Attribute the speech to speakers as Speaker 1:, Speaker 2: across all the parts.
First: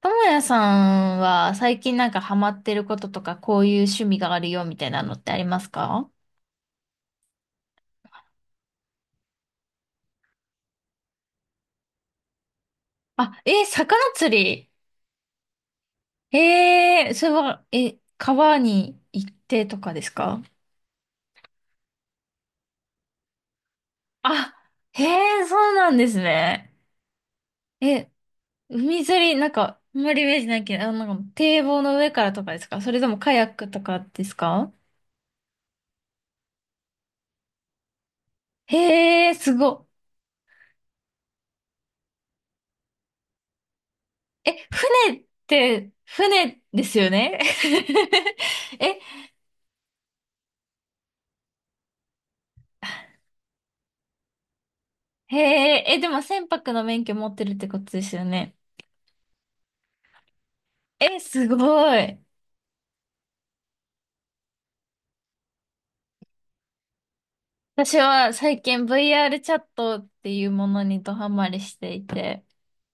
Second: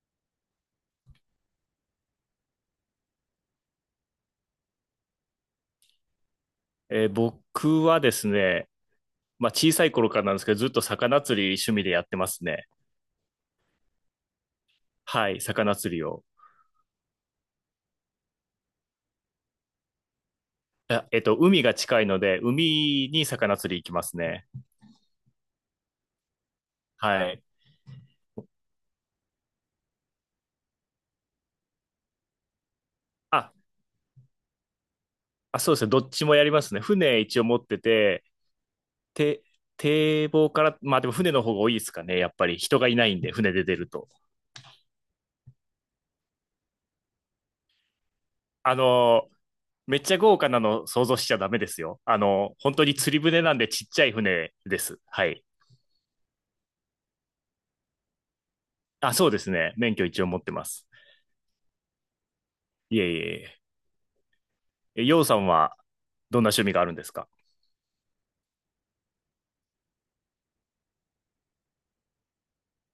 Speaker 1: ともやさんは最近なんかハマってることとか、こういう趣味があるよみたいなのってありますか？
Speaker 2: 僕はですね、まあ、小さい頃からなんですけど、ずっと魚釣り趣味でやってますね。
Speaker 1: あ、魚釣り。
Speaker 2: はい、魚釣りを。
Speaker 1: それは、え、川に行ってとかですか？
Speaker 2: 海が近いので、海に魚釣り行きますね。
Speaker 1: あ、へえ、そうなんですね。
Speaker 2: はい。
Speaker 1: え、海釣り、なんか、あんまりイメージないけど、なんか堤防の上からとかですか？それともカヤッ
Speaker 2: あ、
Speaker 1: クとかですか？
Speaker 2: あ、そうですね。どっちもやりますね。船一応持ってて、
Speaker 1: へえ、
Speaker 2: て、
Speaker 1: すごっ。
Speaker 2: 堤防から、まあでも船の方が多いですかね。やっぱり人がいないんで、船で出ると。
Speaker 1: え、船って、船ですよね？
Speaker 2: あ
Speaker 1: え、
Speaker 2: のーめっちゃ豪華なの想像しちゃダメですよ。本当に釣り船なんでちっちゃい船です。は
Speaker 1: へ
Speaker 2: い。
Speaker 1: え、え、でも船舶の免許持ってるってことですよね。
Speaker 2: あ、そうですね。免許一応持ってます。
Speaker 1: え、すごい。
Speaker 2: いえいえいえ。え、ようさんはどんな趣味があるんですか
Speaker 1: 私は最近 VR チャットっていうものにドハマりしていて、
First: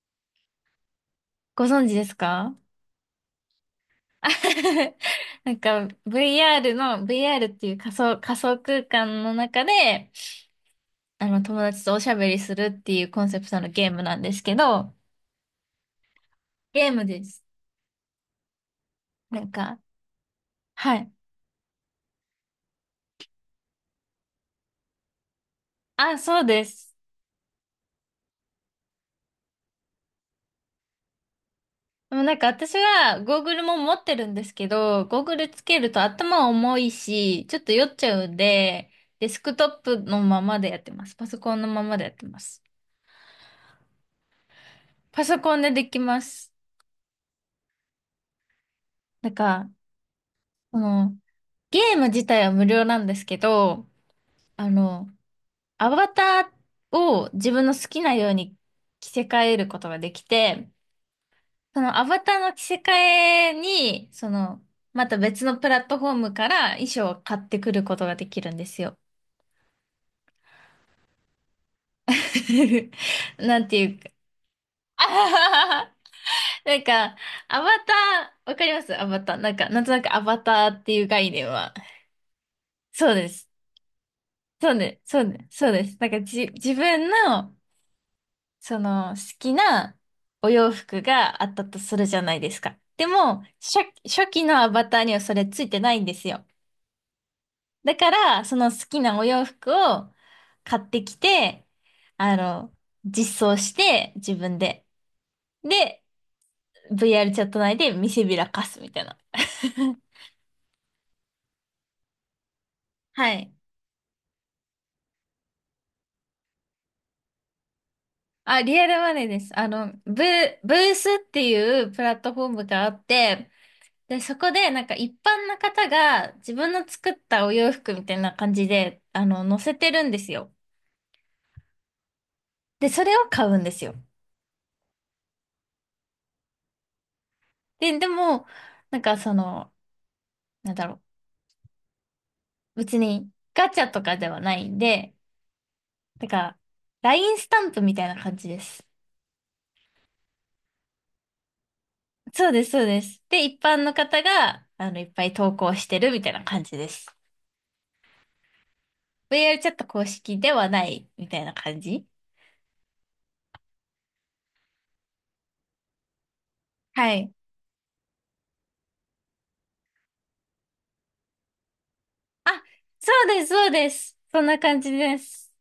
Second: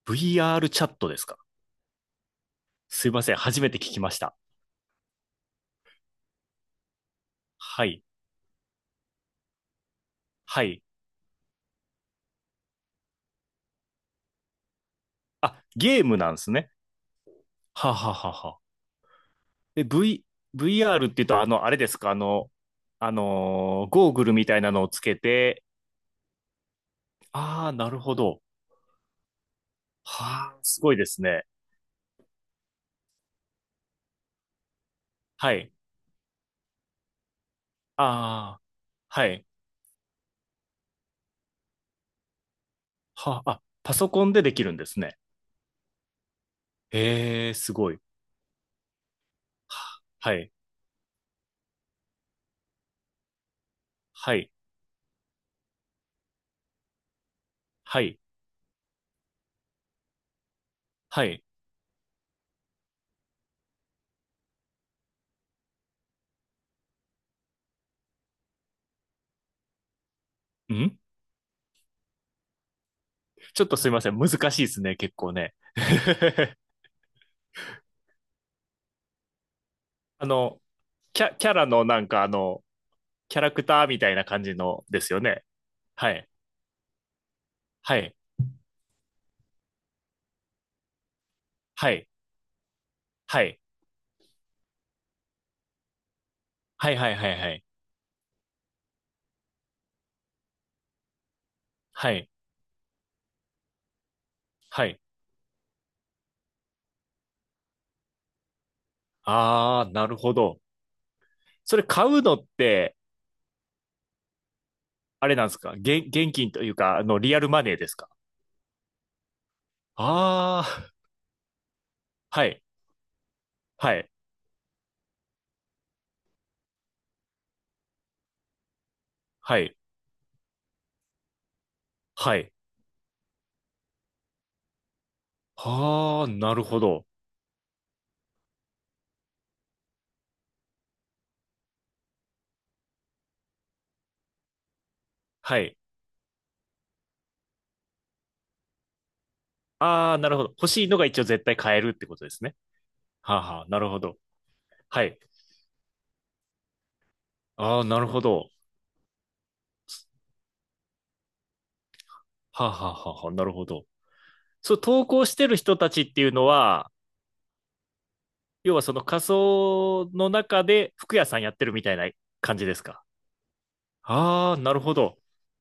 Speaker 2: ?VR チャットですか？
Speaker 1: ご存知ですか？
Speaker 2: すいません、初めて聞きました。
Speaker 1: なんか VR っていう
Speaker 2: は
Speaker 1: 仮
Speaker 2: い、
Speaker 1: 想、仮想空間の中で、
Speaker 2: はい。
Speaker 1: あの友達とおしゃべりするっていうコンセプトのゲームなんですけど、
Speaker 2: あ、ゲームなんですね。
Speaker 1: ゲームです。
Speaker 2: はあはあはあはあ。
Speaker 1: なんか、
Speaker 2: え、
Speaker 1: は
Speaker 2: VR っ
Speaker 1: い。
Speaker 2: て言うと、あれですか？ゴーグルみたいなのをつけて、
Speaker 1: あ、そうです。
Speaker 2: ああ、なるほど。はあ、すごいですね。
Speaker 1: でもなんか私はゴーグルも持ってるんですけど、ゴーグル
Speaker 2: は
Speaker 1: つ
Speaker 2: い。
Speaker 1: けると頭重いし、ちょっと酔っちゃうん
Speaker 2: ああ、
Speaker 1: で、
Speaker 2: は
Speaker 1: デス
Speaker 2: い。
Speaker 1: クトップのままでやってます。パソコンのままでやってます。
Speaker 2: はあ、あ、パソコンでできるんですね。
Speaker 1: パソコンでできます。
Speaker 2: へえ、すごい。
Speaker 1: なんか、
Speaker 2: はあはい、
Speaker 1: この、ゲーム自体は無料なんですけど、
Speaker 2: はい、
Speaker 1: あの、アバターを自分の好き
Speaker 2: は
Speaker 1: な
Speaker 2: い、
Speaker 1: ように着せ替えることができて、
Speaker 2: はい。
Speaker 1: そのアバターの着せ替えに、また別のプラットフォームから衣装を買ってくることができるんですよ。
Speaker 2: ん
Speaker 1: な
Speaker 2: ちょっ
Speaker 1: ん
Speaker 2: と
Speaker 1: てい
Speaker 2: すい
Speaker 1: う
Speaker 2: ま
Speaker 1: か、
Speaker 2: せん。難しいです ね、
Speaker 1: あ
Speaker 2: 結
Speaker 1: は
Speaker 2: 構ね。
Speaker 1: はは なんか、アバター、わかりますアバター？なんか、なんとなくア
Speaker 2: あ
Speaker 1: バ
Speaker 2: の、
Speaker 1: ターっていう概念
Speaker 2: キャラ
Speaker 1: は。
Speaker 2: のなんか
Speaker 1: そうで
Speaker 2: キャ
Speaker 1: す。
Speaker 2: ラクターみたいな感じ
Speaker 1: そう
Speaker 2: の
Speaker 1: で
Speaker 2: で
Speaker 1: す。
Speaker 2: す
Speaker 1: そ
Speaker 2: よ
Speaker 1: うで
Speaker 2: ね。
Speaker 1: す。そうです。なん
Speaker 2: は
Speaker 1: か、
Speaker 2: い。
Speaker 1: 自分の、
Speaker 2: はい。
Speaker 1: 好きなお洋服があったと
Speaker 2: は
Speaker 1: する
Speaker 2: い。
Speaker 1: じゃないですか。でも、
Speaker 2: はい。
Speaker 1: 初期のアバターにはそれついてないんですよ。
Speaker 2: はいはいはいはい。
Speaker 1: だから、その好きなお洋服を買ってきて、
Speaker 2: はい。
Speaker 1: あの、実装して、自分
Speaker 2: は
Speaker 1: で。
Speaker 2: い。
Speaker 1: で、VR チャット内で見せびらかすみたいな。
Speaker 2: あー、なるほど。それ買うのって、
Speaker 1: はい。
Speaker 2: あれなんですか？現金というか、リアルマネーですか？
Speaker 1: あ、リアルマネーです。ブ、
Speaker 2: あ
Speaker 1: ブ
Speaker 2: ー、
Speaker 1: ースっていうプラットフ
Speaker 2: は
Speaker 1: ォー
Speaker 2: い。
Speaker 1: ムがあって、
Speaker 2: はい。
Speaker 1: で、そこでなんか一般の方が自分の作ったお洋服みたいな感じで、
Speaker 2: は
Speaker 1: 載せ
Speaker 2: い。
Speaker 1: てるんですよ。
Speaker 2: はい。
Speaker 1: で、それを買うんですよ。
Speaker 2: あー、なるほど。
Speaker 1: でも、なんかなんだろう。別にガチャとかではないんで、
Speaker 2: はい。
Speaker 1: だから、LINE スタンプみたいな感じです。
Speaker 2: あー、なるほど。欲しいのが一応絶対買えるってことです
Speaker 1: そう
Speaker 2: ね。
Speaker 1: です、そうです。
Speaker 2: は
Speaker 1: で、
Speaker 2: あ
Speaker 1: 一
Speaker 2: はあ、な
Speaker 1: 般
Speaker 2: る
Speaker 1: の
Speaker 2: ほど。
Speaker 1: 方が、
Speaker 2: は
Speaker 1: いっ
Speaker 2: い。
Speaker 1: ぱい投稿してるみたいな感じです。
Speaker 2: ああ、なるほど。
Speaker 1: VR チャット公式ではないみたいな感じ。
Speaker 2: はあ、はあはあはあ、なるほど。そう、投稿してる人たちっていうのは、
Speaker 1: はい。
Speaker 2: 要はその仮想の中で服屋さんやってるみたいな
Speaker 1: あ、
Speaker 2: 感じですか？
Speaker 1: そうです、そうです。そん
Speaker 2: あ
Speaker 1: な
Speaker 2: あー、なる
Speaker 1: 感じ
Speaker 2: ほ
Speaker 1: で
Speaker 2: ど。
Speaker 1: す。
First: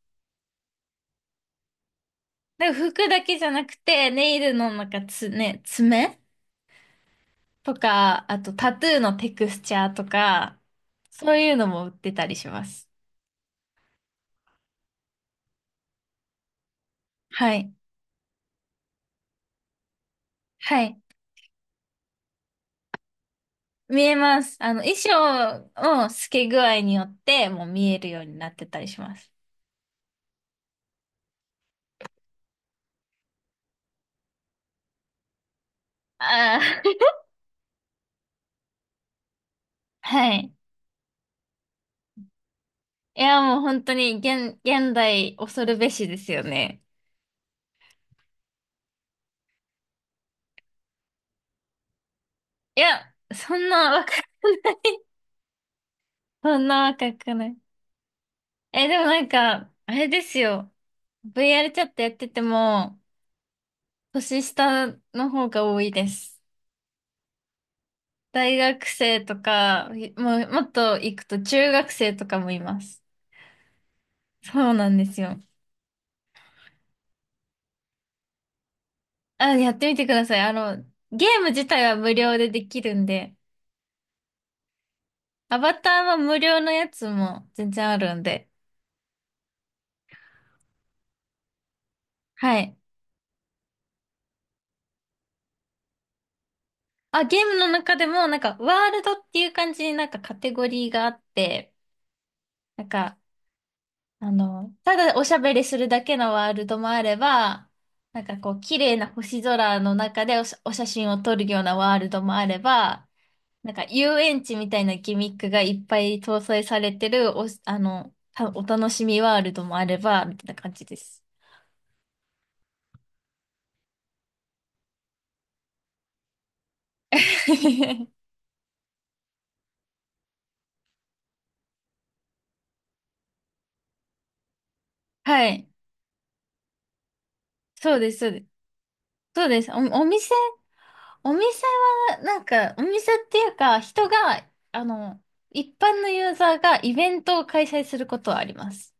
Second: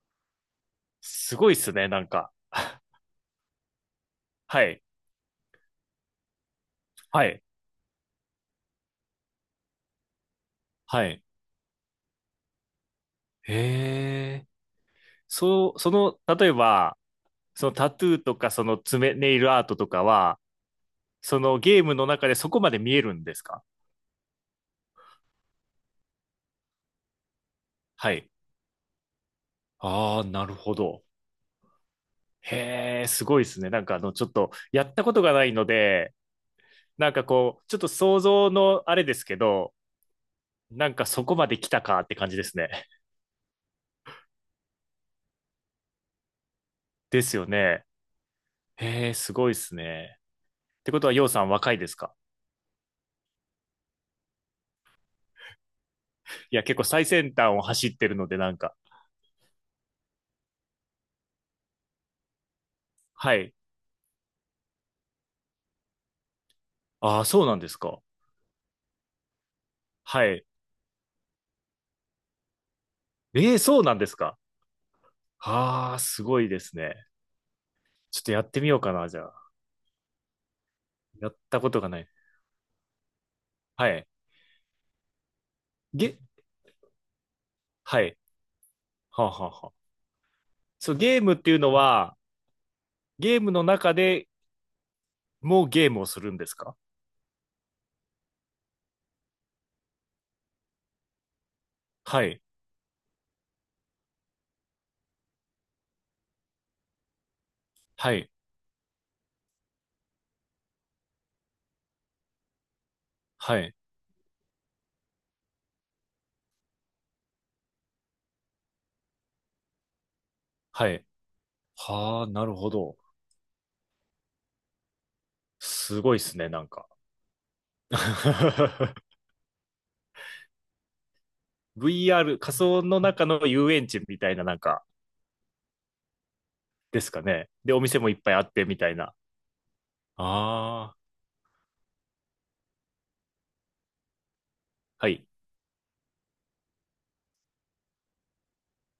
Speaker 2: すごいっすね、なんか。
Speaker 1: で、服だけじゃなくて、ネイル
Speaker 2: は
Speaker 1: の
Speaker 2: い。
Speaker 1: なんか爪
Speaker 2: はい。
Speaker 1: とか、あとタトゥーのテクスチャーとか、
Speaker 2: はい。
Speaker 1: そういうのも売ってたりします。
Speaker 2: へえ。そう、その、例えば、
Speaker 1: は
Speaker 2: その
Speaker 1: い。
Speaker 2: タトゥーとか、その爪、ネイルアートとかは、
Speaker 1: はい。
Speaker 2: そのゲームの中でそこまで見えるんですか？
Speaker 1: 見えます。衣装の透け具合によって、もう見える
Speaker 2: は
Speaker 1: よう
Speaker 2: い。
Speaker 1: になってたりします。
Speaker 2: ああ、なるほど。へえ、すごいですね。なんかちょっと、やったことがないので、
Speaker 1: ああ。
Speaker 2: なんかこう、ちょっと想像のあれですけど、
Speaker 1: はい。
Speaker 2: なんかそこまで来たかって感じですね。
Speaker 1: いや、もう本当に現代恐るべしですよね。
Speaker 2: ですよね。へえ、すごいですね。ってことは、ようさん若いですか？
Speaker 1: いや、そんな若くない。
Speaker 2: い
Speaker 1: そ
Speaker 2: や、
Speaker 1: ん
Speaker 2: 結
Speaker 1: な
Speaker 2: 構最
Speaker 1: 若く
Speaker 2: 先
Speaker 1: な
Speaker 2: 端
Speaker 1: い。
Speaker 2: を走ってるので、なんか。
Speaker 1: え、でもなんか、あれですよ。VR チャットやってても、
Speaker 2: はい。
Speaker 1: 年下の方が多いです。
Speaker 2: ああ、そうなんですか。
Speaker 1: 大学生とか、い
Speaker 2: は
Speaker 1: も
Speaker 2: い。
Speaker 1: う、もっと行くと中学生とかもいます。
Speaker 2: ええ、そうなんですか。
Speaker 1: そうなんですよ。
Speaker 2: ああ、すごいですね。ちょっとやってみようかな、じゃあ。
Speaker 1: あ、やってみてください。ゲ
Speaker 2: やっ
Speaker 1: ーム
Speaker 2: た
Speaker 1: 自
Speaker 2: こと
Speaker 1: 体
Speaker 2: が
Speaker 1: は
Speaker 2: ない。
Speaker 1: 無料でできるんで、
Speaker 2: はい。
Speaker 1: アバター
Speaker 2: ゲ、
Speaker 1: は無料のやつも全然あ
Speaker 2: は
Speaker 1: る
Speaker 2: い。
Speaker 1: んで。
Speaker 2: はあ、はあはあ。そう、ゲームっていうのは、
Speaker 1: はい。
Speaker 2: ゲームの中でもうゲームをするんですか？
Speaker 1: あ、ゲームの中でも、なんか、ワールドっていう感じになんかカテゴリーがあって、
Speaker 2: はい。
Speaker 1: なんか、ただおしゃべりするだけのワールドもあれば、
Speaker 2: は
Speaker 1: なん
Speaker 2: い。
Speaker 1: かこう、綺麗な星空の中でお写真を撮るようなワールドもあれば、
Speaker 2: は
Speaker 1: なん
Speaker 2: い。
Speaker 1: か遊園地みたいなギミックがいっぱい搭載されてるお、あの、たお楽しみワールドもあれば、みたいな感じ
Speaker 2: は
Speaker 1: で
Speaker 2: い。
Speaker 1: す。
Speaker 2: はあ、なるほど。すごいっすね、なんか。VR、仮想の中の遊園地みたいな、なんか、
Speaker 1: はい。
Speaker 2: ですかね？で、お
Speaker 1: そう
Speaker 2: 店も
Speaker 1: で
Speaker 2: いっ
Speaker 1: す、そう
Speaker 2: ぱい
Speaker 1: で
Speaker 2: あ
Speaker 1: す。
Speaker 2: ってみたいな。あ
Speaker 1: そうです。お店
Speaker 2: あ、
Speaker 1: お店は、なんか、お店っていうか、人が、あ
Speaker 2: は
Speaker 1: の、
Speaker 2: い。
Speaker 1: 一般のユーザーがイベントを開催することはあります。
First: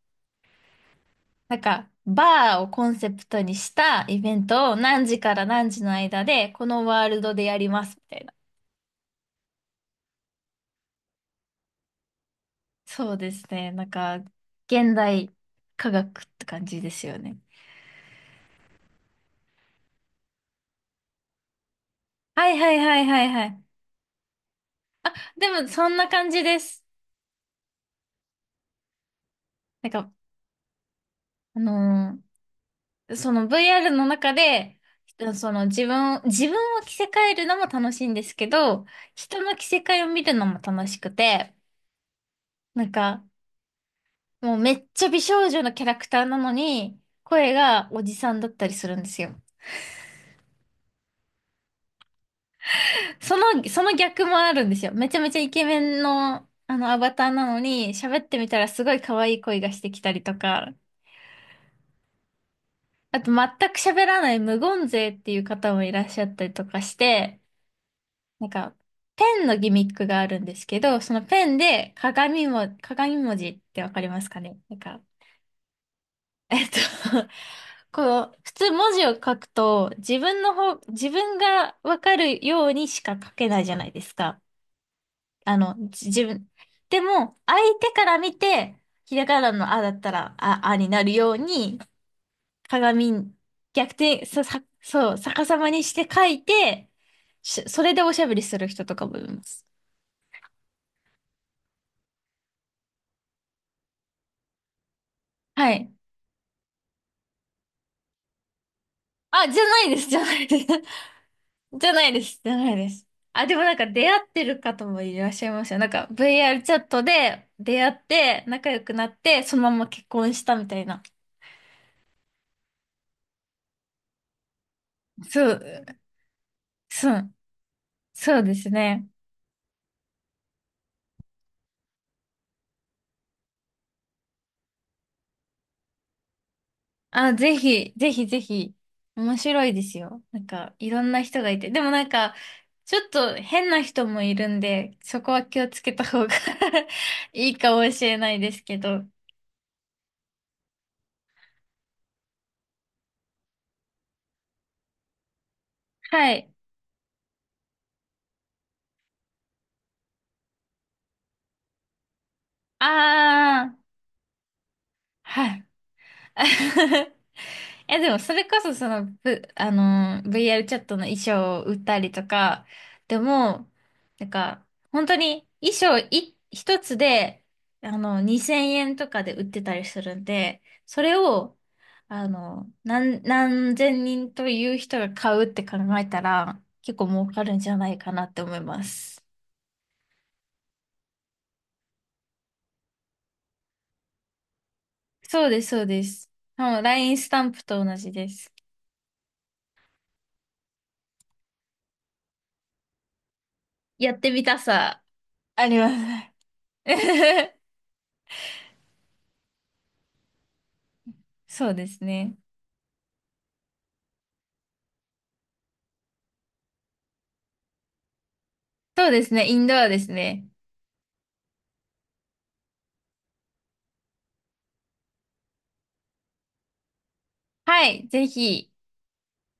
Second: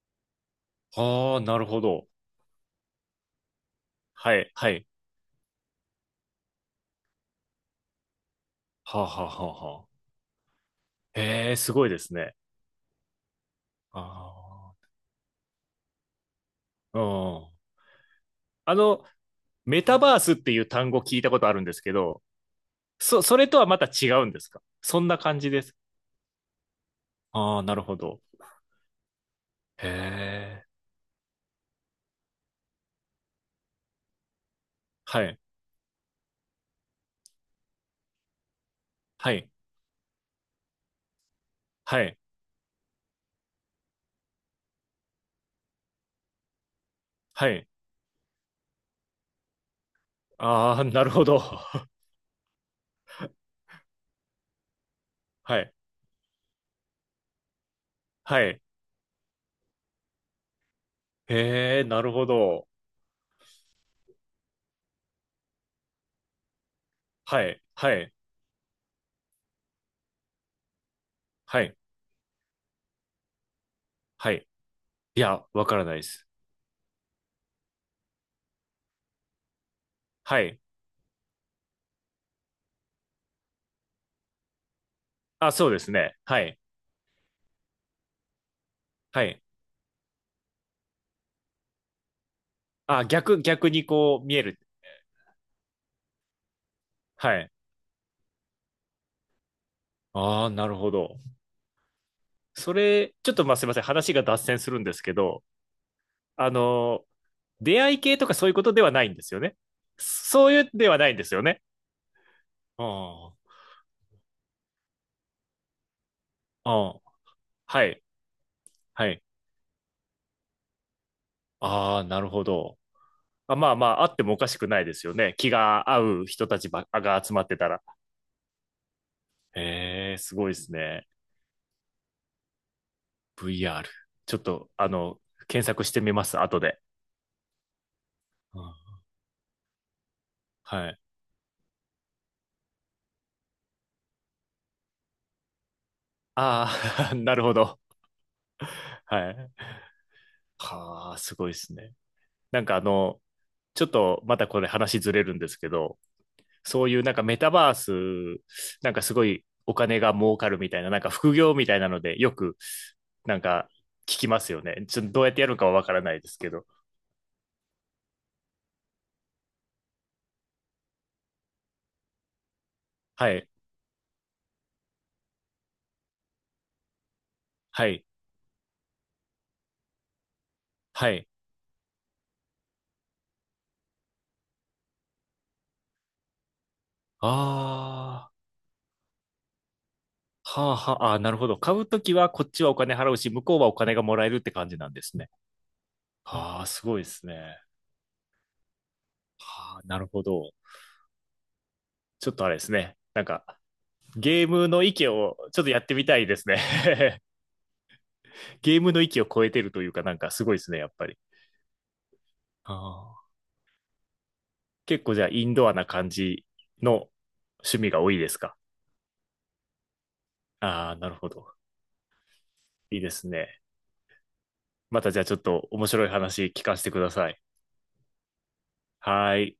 Speaker 2: はあ、
Speaker 1: な
Speaker 2: な
Speaker 1: ん
Speaker 2: るほ
Speaker 1: か、
Speaker 2: ど。
Speaker 1: バーをコンセプトにしたイベ
Speaker 2: は
Speaker 1: ン
Speaker 2: い、は
Speaker 1: トを
Speaker 2: い。
Speaker 1: 何時から何時の間で、このワールドでやります、みたいな。
Speaker 2: はあ、はあ、はあ、はあ。へえ、すごいですね。
Speaker 1: そうですね。なんか、
Speaker 2: あ
Speaker 1: 現代科学って感じで
Speaker 2: あ、
Speaker 1: すよね。
Speaker 2: うん。あの、メタバースっていう単語聞いたことあるんですけど、
Speaker 1: はいはいはい
Speaker 2: そ、
Speaker 1: はい
Speaker 2: そ
Speaker 1: は
Speaker 2: れと
Speaker 1: い。
Speaker 2: はまた違うんですか？そんな感
Speaker 1: で
Speaker 2: じで
Speaker 1: も、
Speaker 2: す。
Speaker 1: そんな感じです。
Speaker 2: ああ、なるほど。へ
Speaker 1: なんか、
Speaker 2: え。
Speaker 1: あのーその VR の中で、
Speaker 2: はい、
Speaker 1: その自分を着せ替えるのも楽しいんですけど、
Speaker 2: は
Speaker 1: 人
Speaker 2: い、
Speaker 1: の着せ替えを見るのも楽しくて、
Speaker 2: はい、
Speaker 1: なんか、もうめっちゃ美少女のキャラクターなのに、
Speaker 2: は
Speaker 1: 声
Speaker 2: い。
Speaker 1: がおじさんだったりするんですよ。
Speaker 2: ああ、なるほど。
Speaker 1: その逆もあるんですよ。めちゃめちゃイ
Speaker 2: は
Speaker 1: ケ
Speaker 2: い。
Speaker 1: メンの、アバターなのに、喋って
Speaker 2: は
Speaker 1: みた
Speaker 2: い。
Speaker 1: らすごい可愛い声がしてきたりとか、
Speaker 2: へえ、なるほど。
Speaker 1: あと全く喋らない無言勢っていう方もいらっしゃったりとかして、
Speaker 2: はい。はい。
Speaker 1: なんか、ペンのギミックがあるんですけど、そのペン
Speaker 2: はい。
Speaker 1: で鏡文字ってわかります
Speaker 2: は
Speaker 1: か
Speaker 2: い。
Speaker 1: ね？なんか、
Speaker 2: いや、わからないです。
Speaker 1: えっと こう、普通文字を書くと、
Speaker 2: はい。
Speaker 1: 自分がわかるようにしか書けないじゃないですか。
Speaker 2: あ、
Speaker 1: あ
Speaker 2: そう
Speaker 1: の、
Speaker 2: です
Speaker 1: じ
Speaker 2: ね。
Speaker 1: 自
Speaker 2: は
Speaker 1: 分。
Speaker 2: い。
Speaker 1: でも、相手から見て、ひら
Speaker 2: は
Speaker 1: が
Speaker 2: い。
Speaker 1: なのあだったら、あ、あになるように、
Speaker 2: あ、
Speaker 1: 鏡、
Speaker 2: 逆に
Speaker 1: 逆
Speaker 2: こ
Speaker 1: 転、
Speaker 2: う見
Speaker 1: そ、
Speaker 2: える。
Speaker 1: さ、そう、逆さまにして書いて、
Speaker 2: はい。
Speaker 1: それでおしゃべりする人とかもいます。
Speaker 2: ああ、なるほど。それ、ちょっとまあすいません。話が脱線するんですけど、
Speaker 1: はい。
Speaker 2: あの、出会い系とかそういうことではないんですよ
Speaker 1: あ、
Speaker 2: ね？
Speaker 1: じゃないです、じゃない
Speaker 2: そう
Speaker 1: で
Speaker 2: い
Speaker 1: す。
Speaker 2: う ではないんですよね？
Speaker 1: じゃないです、じゃないです。
Speaker 2: あ
Speaker 1: あ、でもなんか出会ってる方もいらっしゃいますよ。なんか VR
Speaker 2: あ、
Speaker 1: チャッ
Speaker 2: ああ、
Speaker 1: トで出
Speaker 2: は
Speaker 1: 会っ
Speaker 2: い。
Speaker 1: て仲良くな
Speaker 2: は
Speaker 1: っ
Speaker 2: い。
Speaker 1: てそのまま結婚したみたいな。
Speaker 2: ああ、なるほど。あまあまあ、あってもおかしくないですよね。
Speaker 1: そ
Speaker 2: 気
Speaker 1: う、
Speaker 2: が合う人たちば
Speaker 1: そ
Speaker 2: が集
Speaker 1: う、
Speaker 2: まってたら。
Speaker 1: そうですね。
Speaker 2: へえ、すごいですね。VR。ちょっと、検索してみます、後で。
Speaker 1: あ、ぜひ、ぜひぜ
Speaker 2: う
Speaker 1: ひ。
Speaker 2: ん
Speaker 1: 面白いですよ。なんか
Speaker 2: は
Speaker 1: い
Speaker 2: い。
Speaker 1: ろんな人がいて。でもなんかちょっと変な人もいるんで、そこは気をつけた方が
Speaker 2: ああ、なる
Speaker 1: い
Speaker 2: ほ
Speaker 1: いか
Speaker 2: ど。
Speaker 1: もしれないですけど。
Speaker 2: はい。はあ、すごいですね。なんかちょっとまたこれ話ずれるんですけど、
Speaker 1: はい。
Speaker 2: そういうなんかメタバース、なんかすごいお金が儲かるみたいな、なんか副業みたいなので、よくなん
Speaker 1: あ
Speaker 2: か
Speaker 1: ー、
Speaker 2: 聞きますよね。ちょっとどうやってや
Speaker 1: は
Speaker 2: る
Speaker 1: い。
Speaker 2: かはわからないですけど。
Speaker 1: え、でもそれこそその、V、あのー、VR チャットの衣装を売ったりとか、で
Speaker 2: はい。
Speaker 1: も、なんか、本当に衣装い一つで、
Speaker 2: はい。
Speaker 1: 2000円とかで売ってたりするんで、そ
Speaker 2: は
Speaker 1: れ
Speaker 2: い。
Speaker 1: を、何千人という人が買うって考えたら、結構儲かるんじゃないかな
Speaker 2: あ
Speaker 1: って思います。
Speaker 2: あ、はあはあ、あーなるほど。買うときはこっちはお金払うし、向こうはお金がもらえるって感じなんですね。
Speaker 1: そうです、そうです。
Speaker 2: ああ、
Speaker 1: もう
Speaker 2: すごいで
Speaker 1: LINE
Speaker 2: す
Speaker 1: スタン
Speaker 2: ね。
Speaker 1: プと同じです。
Speaker 2: はあ、なるほど。ちょっとあれですね。なんか、
Speaker 1: やってみ
Speaker 2: ゲー
Speaker 1: た
Speaker 2: ムの
Speaker 1: さ、
Speaker 2: 域をちょっ
Speaker 1: あ
Speaker 2: と
Speaker 1: り
Speaker 2: やっ
Speaker 1: ま
Speaker 2: て
Speaker 1: す。
Speaker 2: みたいですね。ゲームの域を超えてるというか、なんかすごいですね、やっぱり。
Speaker 1: そうですね。
Speaker 2: ああ、結構じゃあインドアな感じの趣味が多いですか？
Speaker 1: そうですね、インドアですね。
Speaker 2: ああー、なるほど。いいですね。またじゃあちょっと面白い話聞かせてください。
Speaker 1: はい、ぜひ。
Speaker 2: はーい。